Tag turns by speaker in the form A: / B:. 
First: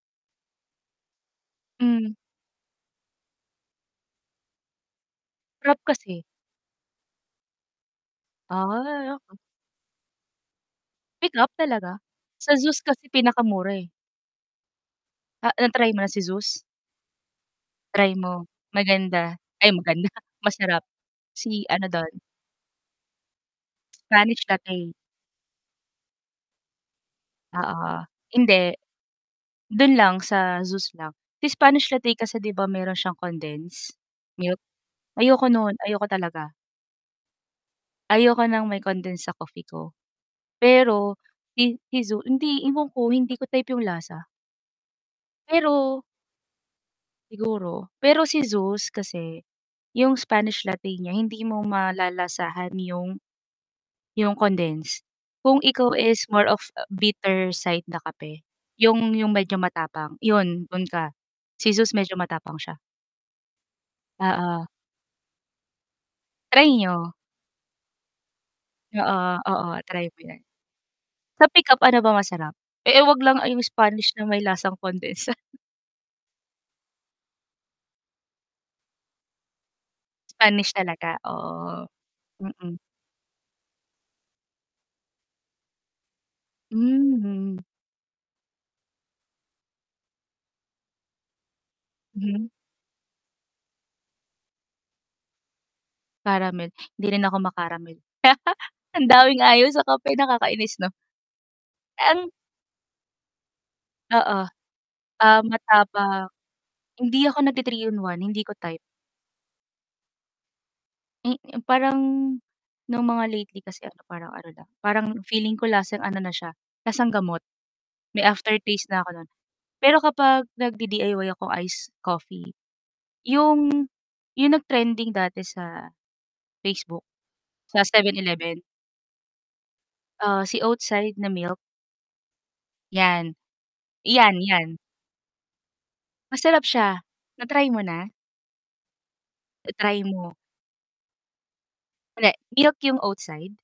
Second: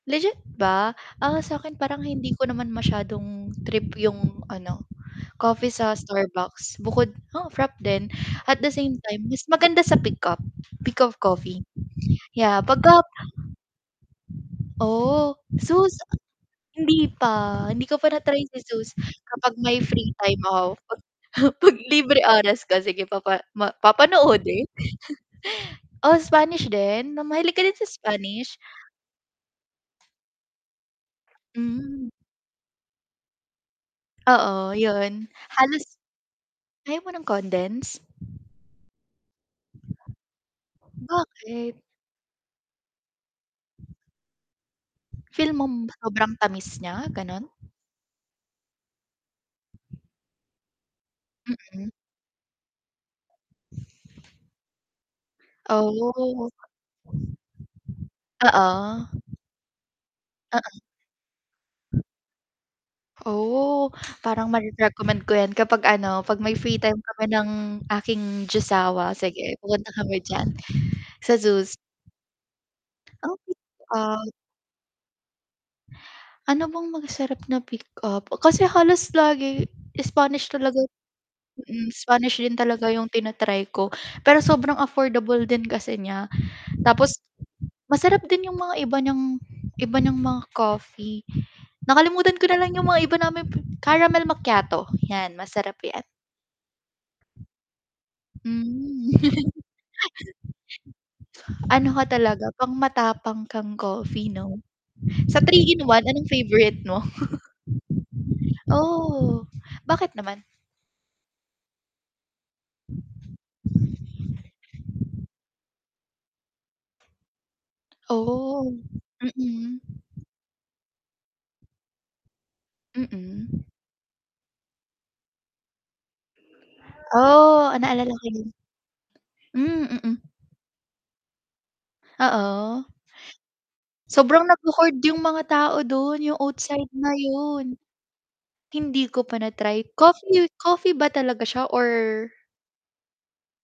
A: Legit ba? Ah, sa 'kin parang
B: Hmm.
A: hindi ko naman masyadong trip yung ano, coffee
B: Frappe
A: sa
B: kasi.
A: Starbucks bukod oo frappe din at the same
B: Ay,
A: time
B: okey.
A: mas maganda sa pick up, pick up
B: Pick up
A: coffee.
B: talaga? Sa
A: Yeah, 'pag
B: "Zeus"
A: ka
B: Kasi pinakamura, eh.
A: Oh,
B: A na-try
A: Zeus,
B: mo na si "Zeus?"
A: hindi pa, hindi ko pa
B: Try
A: na-try
B: mo.
A: si Zeus,
B: Maganda,
A: kapag
B: ay
A: may
B: maganda
A: free time
B: masarap,
A: off. 'Pag
B: si
A: 'pag
B: ano
A: libre
B: dun
A: oras ko, sige, papa ma
B: Spanish
A: papanoodin?
B: latte.
A: Oh, Spanish din? Na mahilig
B: Oo,
A: ka din sa
B: oh,
A: Spanish?
B: hindi. Dun lang sa Zeus lang. Si Spanish
A: Hmm.
B: latte kasi 'di ba meron siyang condense?
A: Oo,
B: Milk?
A: yun,
B: Ayoko nun,
A: halos
B: ayoko talaga.
A: ayaw mo ng condense?
B: Ayoko ng may condense sa coffee ko. Pero, kay
A: Bakit?
B: kay zu hindi, ewan ko hindi ko type yung lasa.
A: Feel mong
B: Pero
A: sobrang tamis niya? Gano'n?
B: Siguro, pero si Zeus kasi, yung Spanish Latte niya hindi mo
A: Mm.
B: malalasahan yung yung condense. Kung ikaw is more
A: Oh.
B: of a bitter side na kape, yung
A: Oo.
B: yung medyo matapang yun,
A: Oo.
B: dun ka. Si Zeus medyo matapang siya.
A: Oh. Parang
B: Oo.
A: mare-recommend ko 'yan kapag ano, 'pag may
B: Try
A: free time
B: niyo.
A: kami ng aking "Jusawa."
B: Oo,
A: Sige
B: oo,
A: pupunta
B: i-try
A: kami
B: mo 'yan.
A: diyan, sa
B: Sa pick
A: "Zeus."
B: up ano ba masarap? E e h'wag lang
A: [unintelligible]
B: ay yung Spanish
A: Ah
B: na may lasang condense, ah.
A: Ano bang masarap na pick up. kasi halos lagi Spanish
B: Spanish
A: talaga
B: talaga? Oo.
A: mm, Spanish din
B: Hmm.
A: talaga yung tina-try ko, pero sobrang affordable din kasi niya. Tapos,
B: Hmm.
A: masarap din yung mga iba niyang iba niyang mga coffee. Nakalimutan ko
B: Mhm.
A: na lang yung mga iba naming "Caramel macchiato." 'Yan, masarap 'yan.
B: Caramel, hindi rin ako ma-caramel. Ang
A: Hmm.
B: daming ayaw sa kape nakakainis 'no?
A: Ano ka
B: Ang
A: talaga, pang-matapang kang coffee
B: Oo.
A: 'no? Sa
B: Ah,
A: 3 in 1 anong
B: matapang.
A: favorite mo?
B: Hindi ako nag-ti-3 in 1, hindi ko type.
A: Oh, bakit naman?
B: Eh, parang, nung mga lately kasi ano parang ano lang, parang feeling ko lasang ano na siya, lasang gamot. May
A: Oh,
B: aftertaste na ako no'n.
A: mm.
B: Pero kapag nag-di-DIY ako ice coffee.
A: Mm.
B: 'Yong, 'yong nag-trending dati sa Facebook.
A: Oh,
B: Sa
A: naalala
B: seven
A: ko yun.
B: eleven.
A: Hmm, mm.
B: Ah, si "Oatside" na milk.
A: Oo.
B: 'Yan, 'yan
A: Sobrang
B: 'yan.
A: nagho-hoard yung mga tao dun, yung
B: Masarap
A: oatside
B: siya.
A: na
B: Na-try
A: yun.
B: mo na?
A: Hindi ko pa na-try
B: I-try mo.
A: coffee coffee ba talaga siya or
B: Hindi, milk yung "Oatside?"